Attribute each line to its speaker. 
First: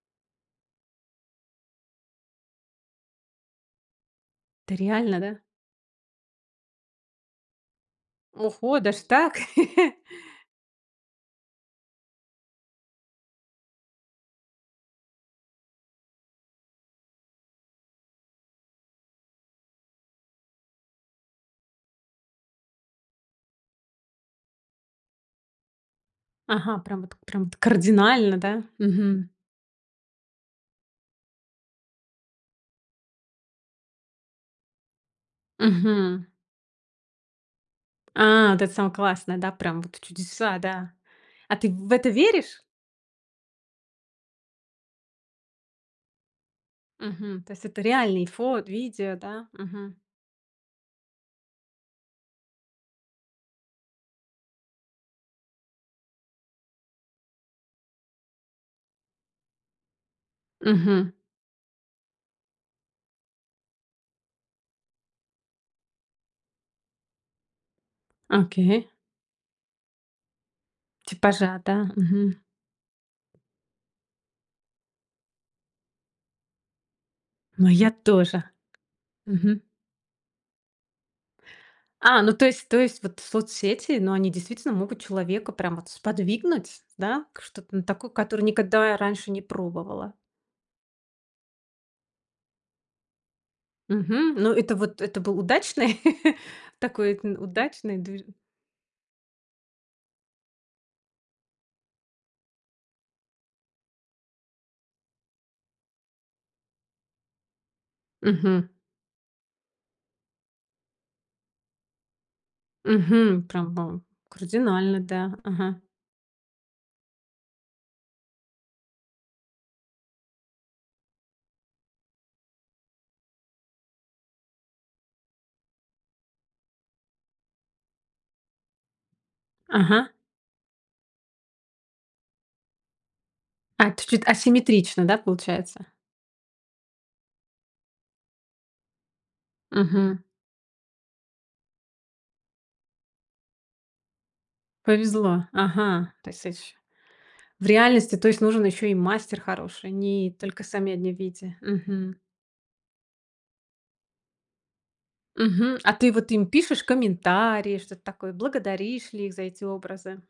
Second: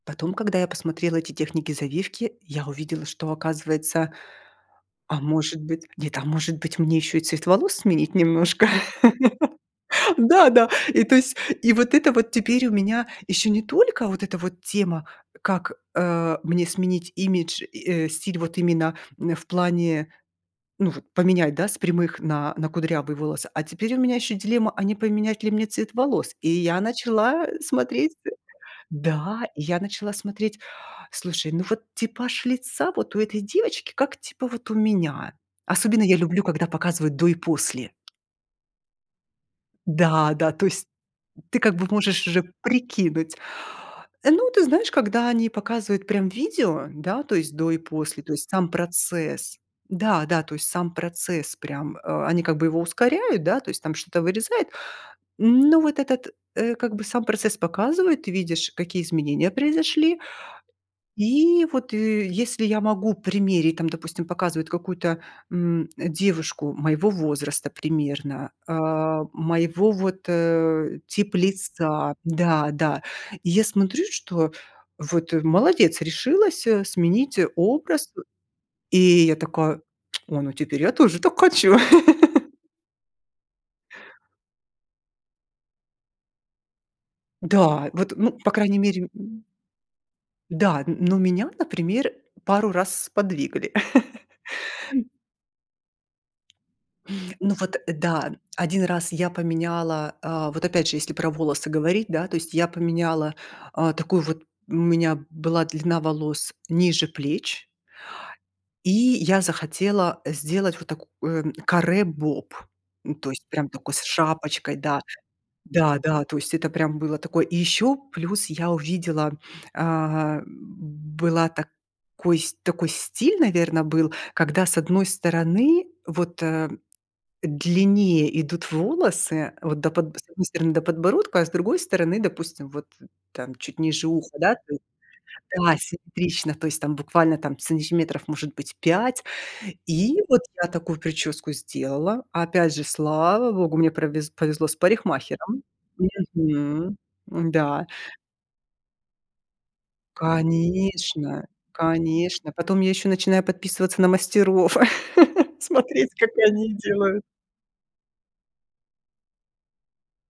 Speaker 1: Потом, когда я посмотрела эти техники завивки, я увидела, что, оказывается,
Speaker 2: Это реально,
Speaker 1: а
Speaker 2: да?
Speaker 1: может быть, нет, а может быть, мне ещё и цвет волос сменить немножко.
Speaker 2: Охо, даже так!
Speaker 1: Да-да. И, то есть, и вот это вот теперь у меня ещё не только вот эта вот тема, как, э, мне сменить имидж и, э, стиль вот именно н в плане, ну вот, поменять, да, с прямых на на кудрявые волосы, а теперь у меня ещё дилемма, а не поменять ли мне цвет волос, и
Speaker 2: Ага,
Speaker 1: я
Speaker 2: прям вот прям
Speaker 1: начала,
Speaker 2: вот,
Speaker 1: э, смотреть, э
Speaker 2: кардинально, да? Мгм.
Speaker 1: Да, и я начала смотреть, слушай, ну вот, типаж лица вот у этой девочки как, типа, вот у меня. Особенно я
Speaker 2: Мгм.
Speaker 1: люблю когда показывают до и после.
Speaker 2: А, вот это самое классное, да? Прям, вот,
Speaker 1: Да, да,
Speaker 2: чудеса,
Speaker 1: то есть,
Speaker 2: да. А
Speaker 1: ты,
Speaker 2: ты
Speaker 1: как бы,
Speaker 2: в это
Speaker 1: можешь уже
Speaker 2: веришь?
Speaker 1: прикинуть. Ну, ты знаешь, когда они показывают, прям, видео, да, то
Speaker 2: Мгм. То
Speaker 1: есть,
Speaker 2: есть,
Speaker 1: до и
Speaker 2: это
Speaker 1: после,
Speaker 2: реальные
Speaker 1: то есть,
Speaker 2: фот
Speaker 1: сам
Speaker 2: видео, да?
Speaker 1: процесс,
Speaker 2: Мгм.
Speaker 1: да-да, то есть, сам процесс прям, э, они, как бы, его ускоряют, да, то есть, там что-то вырезает, ну вот, этот, э, как бы, сам процесс показывает, ты видишь, какие изменения произошли.
Speaker 2: Мгм.
Speaker 1: И, вот, и если я могу примерить, там, допустим, показывают какую-то, м, девушку моего возраста, примерно,
Speaker 2: Окей.
Speaker 1: а, моего, вот, э, тип
Speaker 2: Типажа, да?
Speaker 1: лица
Speaker 2: Мгм.
Speaker 1: да, да, я смотрю, что, вот, э, молодец, решилась, э, сменить
Speaker 2: Ну я
Speaker 1: образ, э
Speaker 2: тоже.
Speaker 1: И я
Speaker 2: Мгм.
Speaker 1: такая, ой, ну, теперь я тоже так хочу.
Speaker 2: А, ну, то есть то есть, вот, соцсети, ну, они, действительно, могут человека прям, вот, сподвигнуть, да, к что-то, ну,
Speaker 1: Да,
Speaker 2: такое,
Speaker 1: вот, ну,
Speaker 2: которое
Speaker 1: по крайней
Speaker 2: никогда я
Speaker 1: мере,
Speaker 2: раньше не
Speaker 1: м
Speaker 2: пробовала.
Speaker 1: Да, н ну меня, например, пару раз сподвигли,
Speaker 2: Мгм.
Speaker 1: тум
Speaker 2: Ну, это вот, это был удачный, такой утн
Speaker 1: Ну вот,
Speaker 2: удачный движ
Speaker 1: да, 1 раз я поменяла, а, вот, опять же, если про волосы говорить, да, то есть, я поменяла, а, такую вот, у меня была длина волос ниже плеч,
Speaker 2: Мгм.
Speaker 1: и я захотела сделать вот такое, м, каре-боб, ну, то
Speaker 2: Мгм.
Speaker 1: есть, прям
Speaker 2: Прям
Speaker 1: такое
Speaker 2: бом.
Speaker 1: с шапочкой,
Speaker 2: Кардинально,
Speaker 1: даже.
Speaker 2: да, ага.
Speaker 1: Да-да, то есть, это, прям, было такое. И ещё плюс я увидела, а, была так кой такой стиль, наверно, был, когда с 1 стороны, вот, э, длиннее идут волосы, вот, до
Speaker 2: Ага.
Speaker 1: подбо с 1 стороны до подбородка, а с другой стороны, допустим, вот, там чуть
Speaker 2: А,
Speaker 1: ниже
Speaker 2: чуть-чуть
Speaker 1: уха, да, то есть,
Speaker 2: асимметрично, да,
Speaker 1: да,
Speaker 2: получается?
Speaker 1: симметрично, то есть, там буквально, там, сантиметров может быть 5
Speaker 2: Мгм.
Speaker 1: и, вот, я такую причёску сделала, опять же, слава богу, мне провез повезло с
Speaker 2: Повезло,
Speaker 1: парикмахером,
Speaker 2: ага, то есть, с эщ
Speaker 1: мгм,
Speaker 2: в
Speaker 1: м-да.
Speaker 2: реальности, то есть, нужен ещё и мастер хороший, ни только сами одни
Speaker 1: Конечно.
Speaker 2: виде мгм.
Speaker 1: Конечно, потом я ещё начинаю подписываться на мастеров,
Speaker 2: Мгм. А
Speaker 1: смотреть,
Speaker 2: ты,
Speaker 1: как
Speaker 2: вот, им
Speaker 1: они
Speaker 2: пишешь
Speaker 1: делают.
Speaker 2: комментарии, что-то такое? Благодаришь ли их за эти образы?